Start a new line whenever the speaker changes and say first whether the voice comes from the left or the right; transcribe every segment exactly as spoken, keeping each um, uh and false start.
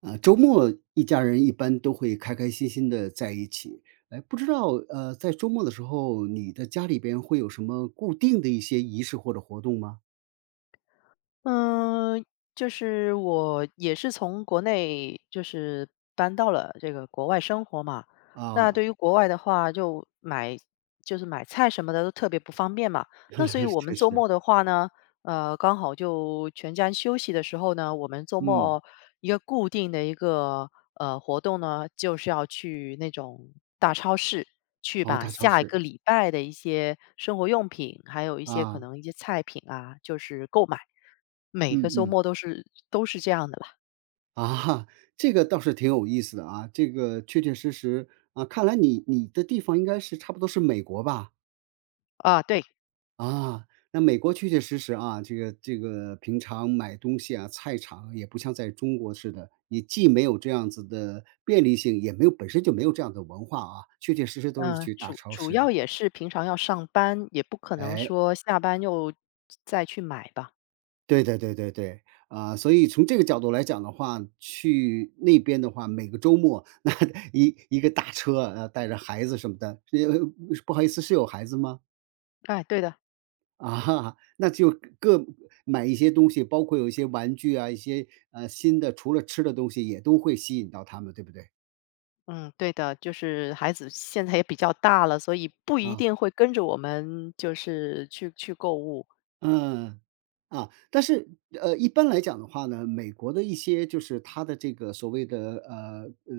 right: 啊，周末一家人一般都会开开心心的在一起。哎，不知道呃，在周末的时候，你的家里边会有什么固定的一些仪式或者活动吗？
left: 嗯，就是我也是从国内就是搬到了这个国外生活嘛。那
right: 啊，
left: 对于国外的话，就买就是买菜什么的都特别不方便嘛。那所以 我们
right: 确
left: 周
right: 实，
left: 末的话呢，呃，刚好就全家休息的时候呢，我们周
right: 嗯，
left: 末一个固定的一个呃，活动呢，就是要去那种大超市，去
right: 哦，
left: 把
right: 大超
left: 下一
right: 市
left: 个礼拜的一些生活用品，还有一些可
right: 啊，
left: 能一些菜品啊，就是购买。每个
right: 嗯
left: 周
right: 嗯
left: 末都是都是这样的吧？
right: 啊，这个倒是挺有意思的啊，这个确确实实啊，看来你你的地方应该是差不多是美国吧？
left: 啊，对，
right: 啊，那美国确确实实啊，这个这个平常买东西啊，菜场也不像在中国似的，你既没有这样子的便利性，也没有本身就没有这样的文化啊，确确实实都是
left: 嗯，
right: 去大
left: 主
right: 超
left: 主
right: 市
left: 要
right: 的。
left: 也是平常要上班，也不可能
right: 哎，
left: 说下班又再去买吧。
right: 对对对对对，啊，所以从这个角度来讲的话，去那边的话，每个周末那 一一个大车，啊，带着孩子什么的，呃，不好意思，是有孩子吗？
left: 哎，对的，
right: 啊，那就各买一些东西，包括有一些玩具啊，一些，呃，新的除了吃的东西也都会吸引到他们，对不对？
left: 嗯，对的，就是孩子现在也比较大了，所以不一
right: 啊。
left: 定会跟着我们就是去去购物。
right: 嗯，啊，但是，呃，一般来讲的话呢，美国的一些就是它的这个所谓的，呃，呃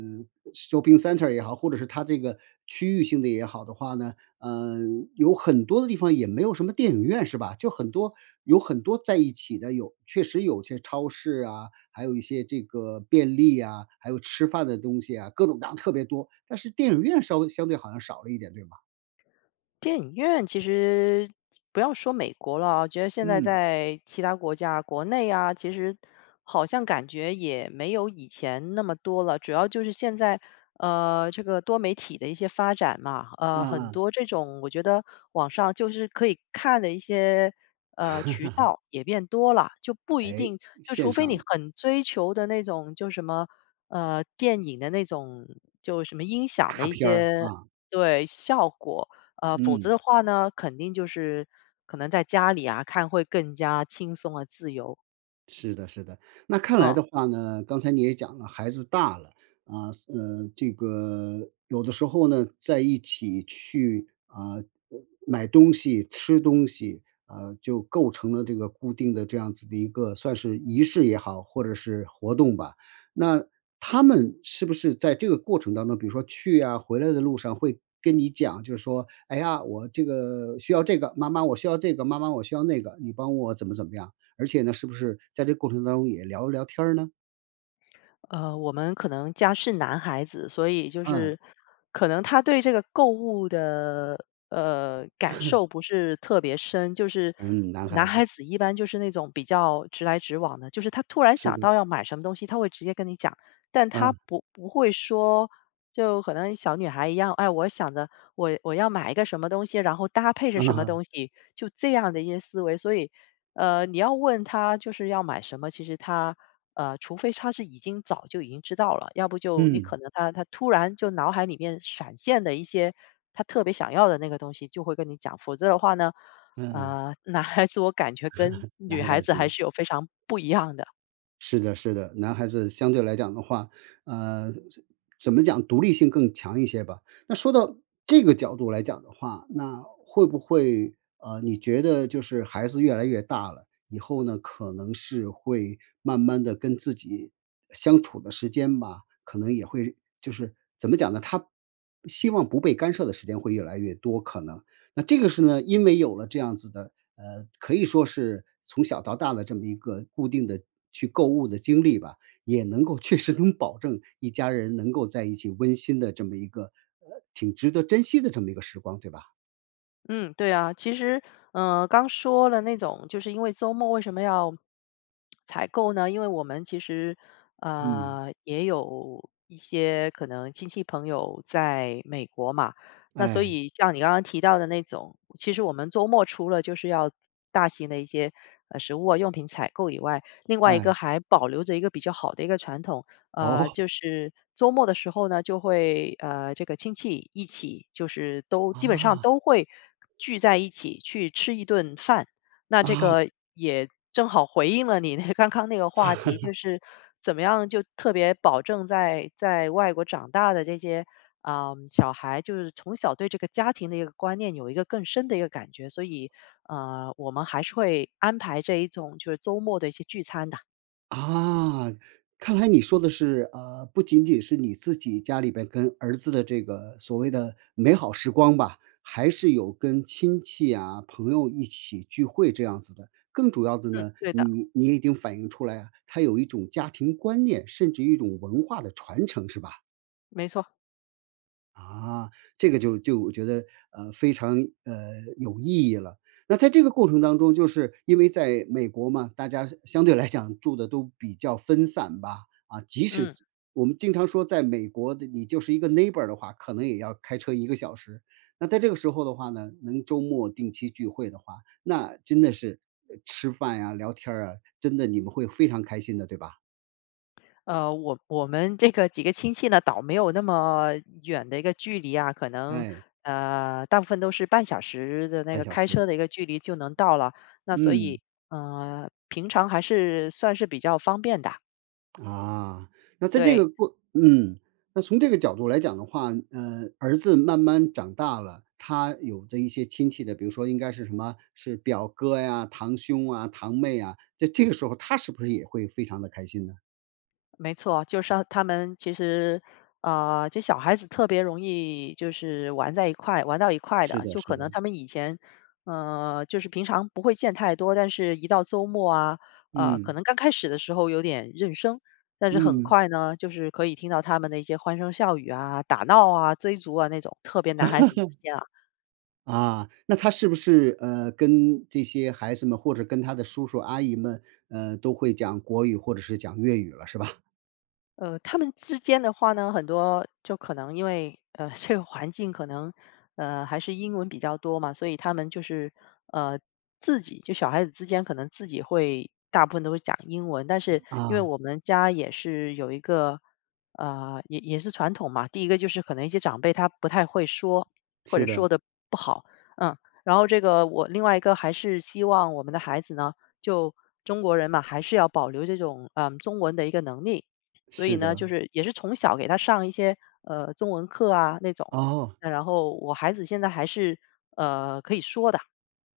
right: ，shopping center 也好，或者是它这个区域性的也好的话呢，嗯，有很多的地方也没有什么电影院是吧？就很多有很多在一起的，有确实有些超市啊，还有一些这个便利啊，还有吃饭的东西啊，各种各样特别多，但是电影院稍微相对好像少了一点，对吧？
left: 电影院其实不要说美国了啊，我觉得现在
right: 嗯。
left: 在其他国家、国内啊，其实好像感觉也没有以前那么多了。主要就是现在，呃，这个多媒体的一些发展嘛，
right: 嗯
left: 呃，很
right: 嗯，
left: 多这种我觉得网上就是可以看的一些呃渠道也变多了，就不一
right: 哎，
left: 定就除
right: 线
left: 非
right: 上
left: 你
right: 了，
left: 很追求的那种，就什么呃电影的那种，就什么音响的
right: 大
left: 一
right: 片儿，
left: 些
right: 啊。
left: 对效果。呃，否则
right: 嗯，
left: 的话呢，肯定就是可能在家里啊看会更加轻松啊、自由，
right: 是的，是的。那看来
left: 嗯。
right: 的话呢，刚才你也讲了，孩子大了啊，呃，这个有的时候呢，在一起去啊、呃买东西、吃东西，呃，就构成了这个固定的这样子的一个算是仪式也好，或者是活动吧。那他们是不是在这个过程当中，比如说去啊、回来的路上会跟你讲，就是说，哎呀，我这个需要这个，妈妈我需要这个，妈妈我需要那个，你帮我怎么怎么样？而且呢，是不是在这过程当中也聊一聊天儿呢？
left: 呃，我们可能家是男孩子，所以就
right: 嗯，
left: 是可能他对这个购物的呃感受不是特别深，就是
right: 嗯，男
left: 男
right: 孩
left: 孩
right: 子，
left: 子一般就是那种比较直来直往的，就是他突然
right: 是
left: 想
right: 的，
left: 到要买什么东西，他会直接跟你讲，但他
right: 嗯，
left: 不不会说，就可能小女孩一样，哎，我想着我我要买一个什么东西，然后搭配着什么
right: 啊，
left: 东西，就这样的一些思维，所以呃，你要问他就是要买什么，其实他呃，除非他是已经早就已经知道了，要不就你
right: 嗯，
left: 可能他他突然就脑海里面闪现的一些他特别想要的那个东西，就会跟你讲。否则的话呢，
right: 嗯，
left: 呃，男孩子我感觉跟女
right: 男
left: 孩
right: 孩
left: 子
right: 子
left: 还
right: 嘛。
left: 是有非常不一样的。
right: 是的，是的，男孩子相对来讲的话，呃，怎么讲，独立性更强一些吧。那说到这个角度来讲的话，那会不会呃，你觉得就是孩子越来越大了以后呢，可能是会慢慢的跟自己相处的时间吧，可能也会就是怎么讲呢，他希望不被干涉的时间会越来越多，可能。那这个是呢，因为有了这样子的，呃，可以说是从小到大的这么一个固定的去购物的经历吧，也能够 确实能保证一家人能够在一起温馨的这么一个，呃，挺值得珍惜的这么一个时光，对吧？
left: 嗯，对啊，其实，呃，刚说了那种，就是因为周末为什么要采购呢？因为我们其实，
right: 嗯，
left: 呃，也有一些可能亲戚朋友在美国嘛，那所
right: 哎，
left: 以像你刚刚提到的那种，其实我们周末除了就是要大型的一些呃食物啊用品采购以外，另外一个
right: 哎，
left: 还保留着一个比较好的一个传统，呃，
right: 哦，
left: 就是周末的时候呢，就会呃，这个亲戚一起，就是都基本上
right: 啊，
left: 都会聚在一起去吃一顿饭。那这
right: 啊。
left: 个也正好回应了你那 刚刚那个话题，就是怎么样就特别保证在在外国长大的这些啊、小孩，就是从小对这个家庭的一个观念有一个更深的一个感觉，所以呃，我们还是会安排这一种就是周末的一些聚餐的。
right: 啊，看来你说的是，呃，不仅仅是你自己家里边跟儿子的这个所谓的美好时光吧，还是有跟亲戚啊、朋友一起聚会这样子的。更主要的
left: 嗯，
right: 呢，
left: 对的，
right: 你你已经反映出来啊，它有一种家庭观念，甚至一种文化的传承，是吧？
left: 没错，
right: 啊，这个就就我觉得，呃，非常，呃，有意义了。那在这个过程当中，就是因为在美国嘛，大家相对来讲住的都比较分散吧，啊，即使
left: 嗯。
right: 我们经常说在美国的你就是一个 neighbor 的话，可能也要开车一个小时。那在这个时候的话呢，能周末定期聚会的话，那真的是，呃吃饭呀、聊天儿啊，真的你们会非常开心的，对吧？
left: 呃，我我们这个几个亲戚呢，倒没有那么远的一个距离啊，可能
right: 哎，
left: 呃，大部分都是半小时的那
right: 半
left: 个
right: 小
left: 开车
right: 时，
left: 的一个距离就能到了。那所以，
right: 嗯。
left: 呃，平常还是算是比较方便的，
right: 啊，那在这
left: 对。
right: 个过嗯，那从这个角度来讲的话，呃，儿子慢慢长大了，他有着一些亲戚的，比如说应该是什么，是表哥呀、堂兄啊、堂妹啊，在这个时候他是不是也会非常的开心呢？
left: 没错，就是他们其实，啊，这小孩子特别容易就是玩在一块，玩到一块
right: 是
left: 的，
right: 的
left: 就
right: 是
left: 可能
right: 的，
left: 他们以前，呃，就是平常不会见太多，但是一到周末啊，呃，可
right: 嗯，
left: 能刚开始的时候有点认生，但是很
right: 嗯，
left: 快呢，就是可以听到他们的一些欢声笑语啊、打闹啊、追逐啊那种，特别男孩子之间啊。
right: 啊，那他是不是，呃，跟这些孩子们或者跟他的叔叔阿姨们，呃，都会讲国语或者是讲粤语了是吧？
left: 呃，他们之间的话呢，很多就可能因为呃 这个环境可能呃还是英文比较多嘛，所以他们就是呃自己就小孩子之间可能自己会大部分都会讲英文，但是因为
right: 啊，
left: 我们家也是有一个呃也也是传统嘛，第一个就是可能一些长辈他不太会说或者
right: 是的，
left: 说的不好，嗯，然后这个我另外一个还是希望我们的孩子呢，就中国人嘛，还是要保留这种嗯中文的一个能力。所以
right: 是
left: 呢，
right: 的，
left: 就是也是从小给他上一些呃中文课啊那种，
right: 哦。
left: 那然后我孩子现在还是呃可以说的，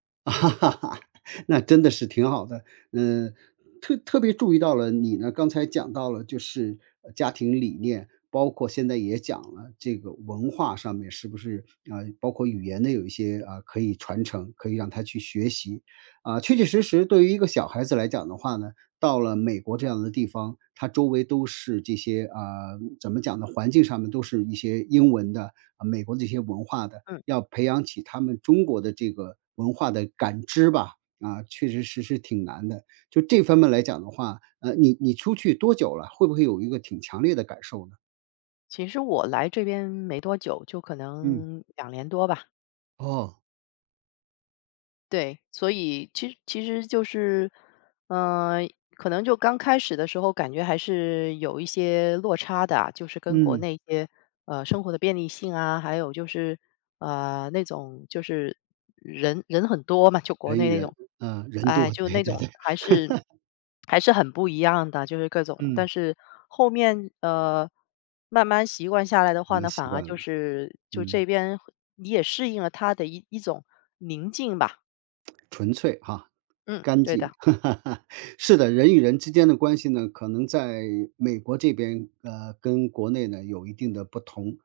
right: 啊哈哈哈，那真的是挺好的。嗯，特特别注意到了你呢，刚才讲到了就是呃家庭理念，包括现在也讲了这个文化上面是不是啊、呃包括语言的有一些啊、呃可以传承，可以让他去学习啊、确确实实，对于一个小孩子来讲的话呢，到了美国这样的地方，他周围都是这些啊、呃怎么讲呢？环境上面都是一些英文的啊、美国的一些文化的。
left: 嗯。
right: 要培养起他们中国的这个文化的感知吧，啊，确实实是挺难的。就这方面来讲的话，呃，你你出去多久了？会不会有一个挺强烈的感受呢？
left: 其实我来这边没多久，就可
right: 嗯，
left: 能两年多吧，
right: 哦，
left: 对，所以其实其实就是，呃，可能就刚开始的时候感觉还是有一些落差的啊，就是跟国
right: 嗯，
left: 内一些呃生活的便利性啊，还有就是呃那种就是人人很多嘛，就国
right: 人
left: 内
right: 与
left: 那
right: 人，
left: 种，
right: 嗯，人
left: 哎，
right: 多，
left: 就
right: 对
left: 那
right: 对
left: 种
right: 对，
left: 还是还是很不一样的，就是各种。但
right: 嗯，
left: 是后面呃慢慢习惯下来的
right: 我
left: 话呢，
right: 们习
left: 反而
right: 惯
left: 就
right: 了，
left: 是就
right: 嗯。
left: 这边你也适应了它的一一种宁静吧。
right: 纯粹哈，
left: 嗯，
right: 干
left: 对
right: 净。
left: 的，
right: 是的，人与人之间的关系呢，可能在美国这边，呃，跟国内呢有一定的不同。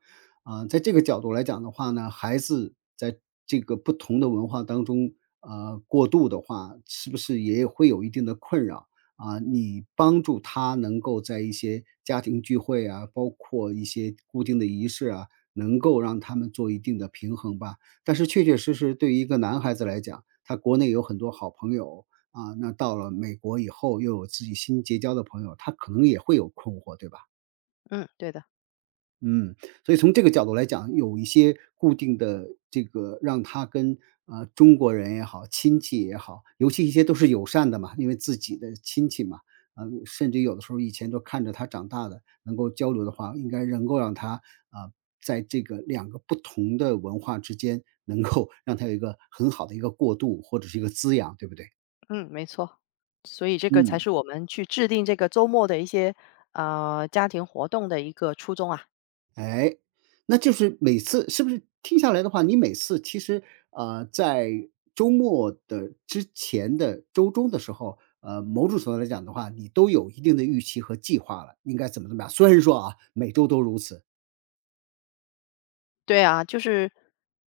right: 啊、在这个角度来讲的话呢，孩子在这个不同的文化当中，呃，过渡的话，是不是也会有一定的困扰？啊，你帮助他能够在一些家庭聚会啊，包括一些固定的仪式啊，能够让他们做一定的平衡吧。但是确确实实对于一个男孩子来讲，他国内有很多好朋友，啊，那到了美国以后又有自己新结交的朋友，他可能也会有困惑，对吧？
left: 嗯，对的，
right: 嗯，所以从这个角度来讲，有一些固定的这个让他跟，呃，中国人也好，亲戚也好，尤其一些都是友善的嘛，因为自己的亲戚嘛，啊，甚至有的时候以前都看着他长大的，能够交流的话，应该能够让他，啊，在这个两个不同的文化之间，能够让他有一个很好的一个过渡或者是一个滋养，对不对？
left: 嗯，没错。所以这个才
right: 嗯。
left: 是我们去制定这个周末的一些，呃，家庭活动的一个初衷啊。
right: 哎，那就是每次是不是听下来的话，你每次其实，呃，在周末的之前的周中的时候，呃，某种程度来讲的话，你都有一定的预期和计划了，应该怎么怎么样。虽然说啊，每周都如此，
left: 对啊，就是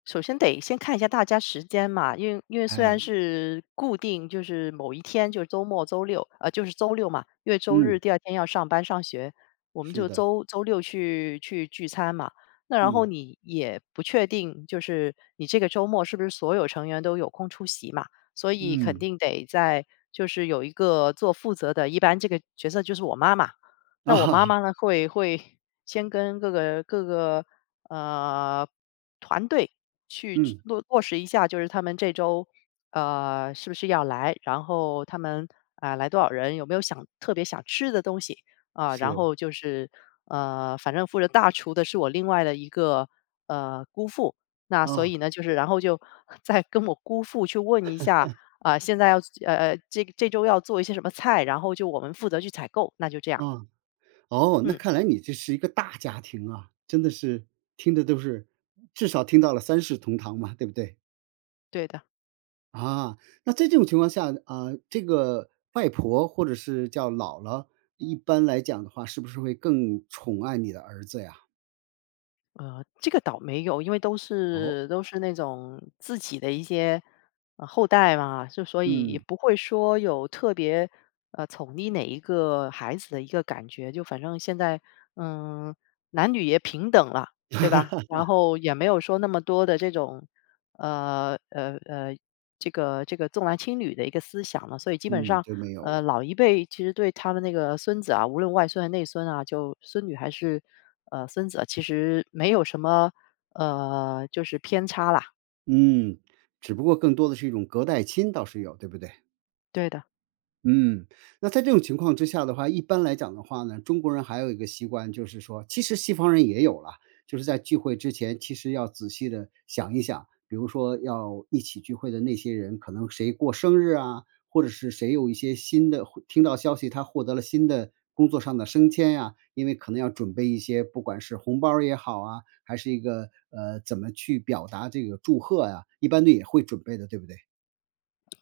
left: 首先得先看一下大家时间嘛，因为因为虽然
right: 哎，
left: 是固定，就是某一天，就是周末、周六，呃，就是周六嘛，因为周日
right: 嗯，
left: 第二天要上班上学，我们
right: 是
left: 就
right: 的，
left: 周周六去去聚餐嘛。那然后
right: 嗯
left: 你也不确定，就是你这个周末是不是所有成员都有空出席嘛？所以肯
right: 嗯
left: 定得在就是有一个做负责的，一般这个角色就是我妈妈。那我
right: 啊，
left: 妈妈呢，会会先跟各个各个呃，团队去
right: 嗯，
left: 落落实一下，就是他们这周，呃，是不是要来，然后他们，啊，来多少人，有没有想特别想吃的东西，啊，然
right: 是
left: 后就是，呃，反正负责大厨的是我另外的一个，呃，姑父，那所
right: 啊
left: 以呢，就是然后就 再跟我姑父去问一下，啊，现在要呃，呃这这周要做一些什么菜，然后就我们负责去采购，那就这样，
right: 啊，哦，那
left: 嗯，
right: 看来你这是一个大家庭啊，真的是听的都是，至少听到了三世同堂嘛，对不对？
left: 对的。
right: 啊，那在这种情况下，啊，这个外婆或者是叫姥姥，一般来讲的话，是不是会更宠爱你的儿子呀？
left: 呃，这个倒没有，因为都
right: 哦，
left: 是都是那种自己的一些，呃，后代嘛，就所以也
right: 嗯，
left: 不会说有特别，呃，宠溺哪一个孩子的一个感觉。就反正现在，嗯，男女也平等了，对吧？然后也没有说那么多的这种，呃，呃，呃这个这个重男轻女的一个思想了，所以基本
right: 嗯，
left: 上，
right: 就没有
left: 呃，
right: 了。
left: 老一辈其实对他们那个孙子啊，无论外孙还内孙啊，就孙女还是呃孙子啊，其实没有什么呃就是偏差啦。
right: 嗯，只不过更多的是一种隔代亲，倒是有，对不对？
left: 对的。
right: 嗯，那在这种情况之下的话，一般来讲的话呢，中国人还有一个习惯，就是说，其实西方人也有了，就是在聚会之前，其实要仔细的想一想，比如说要一起聚会的那些人，可能谁过生日啊，或者是谁有一些新的，听到消息他获得了新的工作上的升迁呀、因为可能要准备一些，不管是红包儿也好啊，还是一个呃怎么去表达这个祝贺呀、一般都也会准备的，对不对？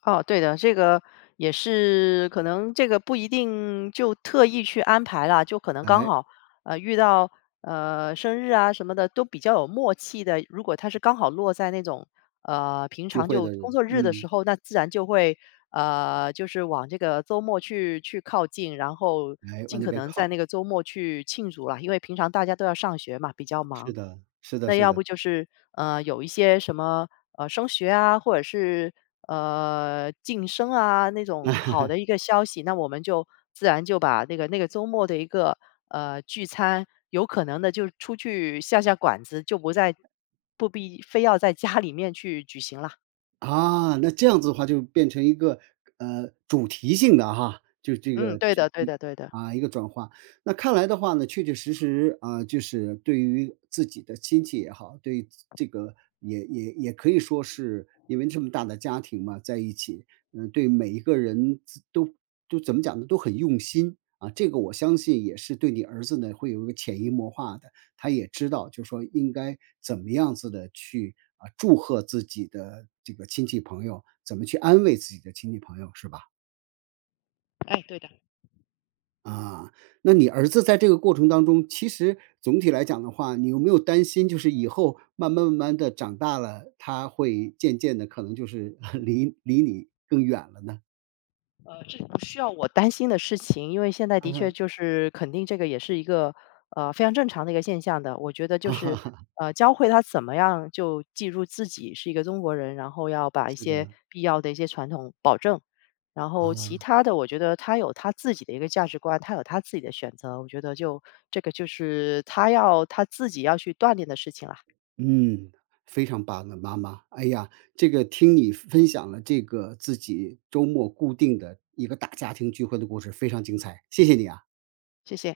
left: 哦，对的，这个也是可能这个不一定就特意去安排啦，就可能刚
right: 哎，
left: 好，呃，遇到，呃，生日啊什么的都比较有默契的。如果它是刚好落在那种，呃，平
right: 聚
left: 常
right: 会
left: 就
right: 的
left: 工
right: 人，
left: 作日的时
right: 嗯，
left: 候，那自然就会，呃，就是往这个周末去去靠近，然后
right: 来往
left: 尽
right: 那
left: 可
right: 边
left: 能在
right: 靠。
left: 那个周末去庆祝啦，因为平常大家都要上学嘛，比较
right: 是
left: 忙。
right: 的，是的，
left: 那
right: 是
left: 要
right: 的。
left: 不就是，呃，有一些什么，呃，升学啊，或者是，呃，晋升啊，那种好的一个消息，那我们就自然就把那个那个周末的一个，呃，聚餐，有可能的就出去下下馆子，就不在不必非要在家里面去举行了。
right: 啊，那这样子的话就变成一个，呃，主题性的哈，就这
left: 嗯，
right: 个
left: 对
right: 就
left: 的对
right: 就
left: 的对的。
right: 啊，一个转化。那看来的话呢，确确实实啊，就是对于自己的亲戚也好，对于这个也也也可以说是因为这么大的家庭嘛，在一起，嗯，对每一个人自都都怎么讲呢，都很用心啊。这个我相信也是对你儿子呢会有一个潜移默化的。他也知道就说应该怎么样子的去，啊，祝贺自己的这个亲戚朋友，怎么去安慰自己的亲戚朋友，是吧？
left: 哎，对的。
right: 啊，那你儿子在这个过程当中，其实总体来讲的话，你有没有担心就是以后慢慢慢慢的长大了，他会渐渐的可能就是 离离你更远了呢？
left: 呃，这不需要我担心的事情，因为现在
right: 啊，
left: 的确就是肯定这个也是一个呃非常正常的一个现象的。我觉得 就是
right: 啊
left: 呃教会他怎么样就记住自己是一个中国人，然后要把一
right: 是
left: 些
right: 的，
left: 必要的一些传统保证，然后其
right: 啊。
left: 他的我觉得他有他自己的一个价值观，他有他自己的选择，我觉得就这个就是他要他自己要去锻炼的事情啦。
right: 嗯，非常棒的妈妈。哎呀，这个听你分享了这个自己周末固定的一个大家庭聚会的故事，非常精彩，谢谢你啊。
left: 谢谢。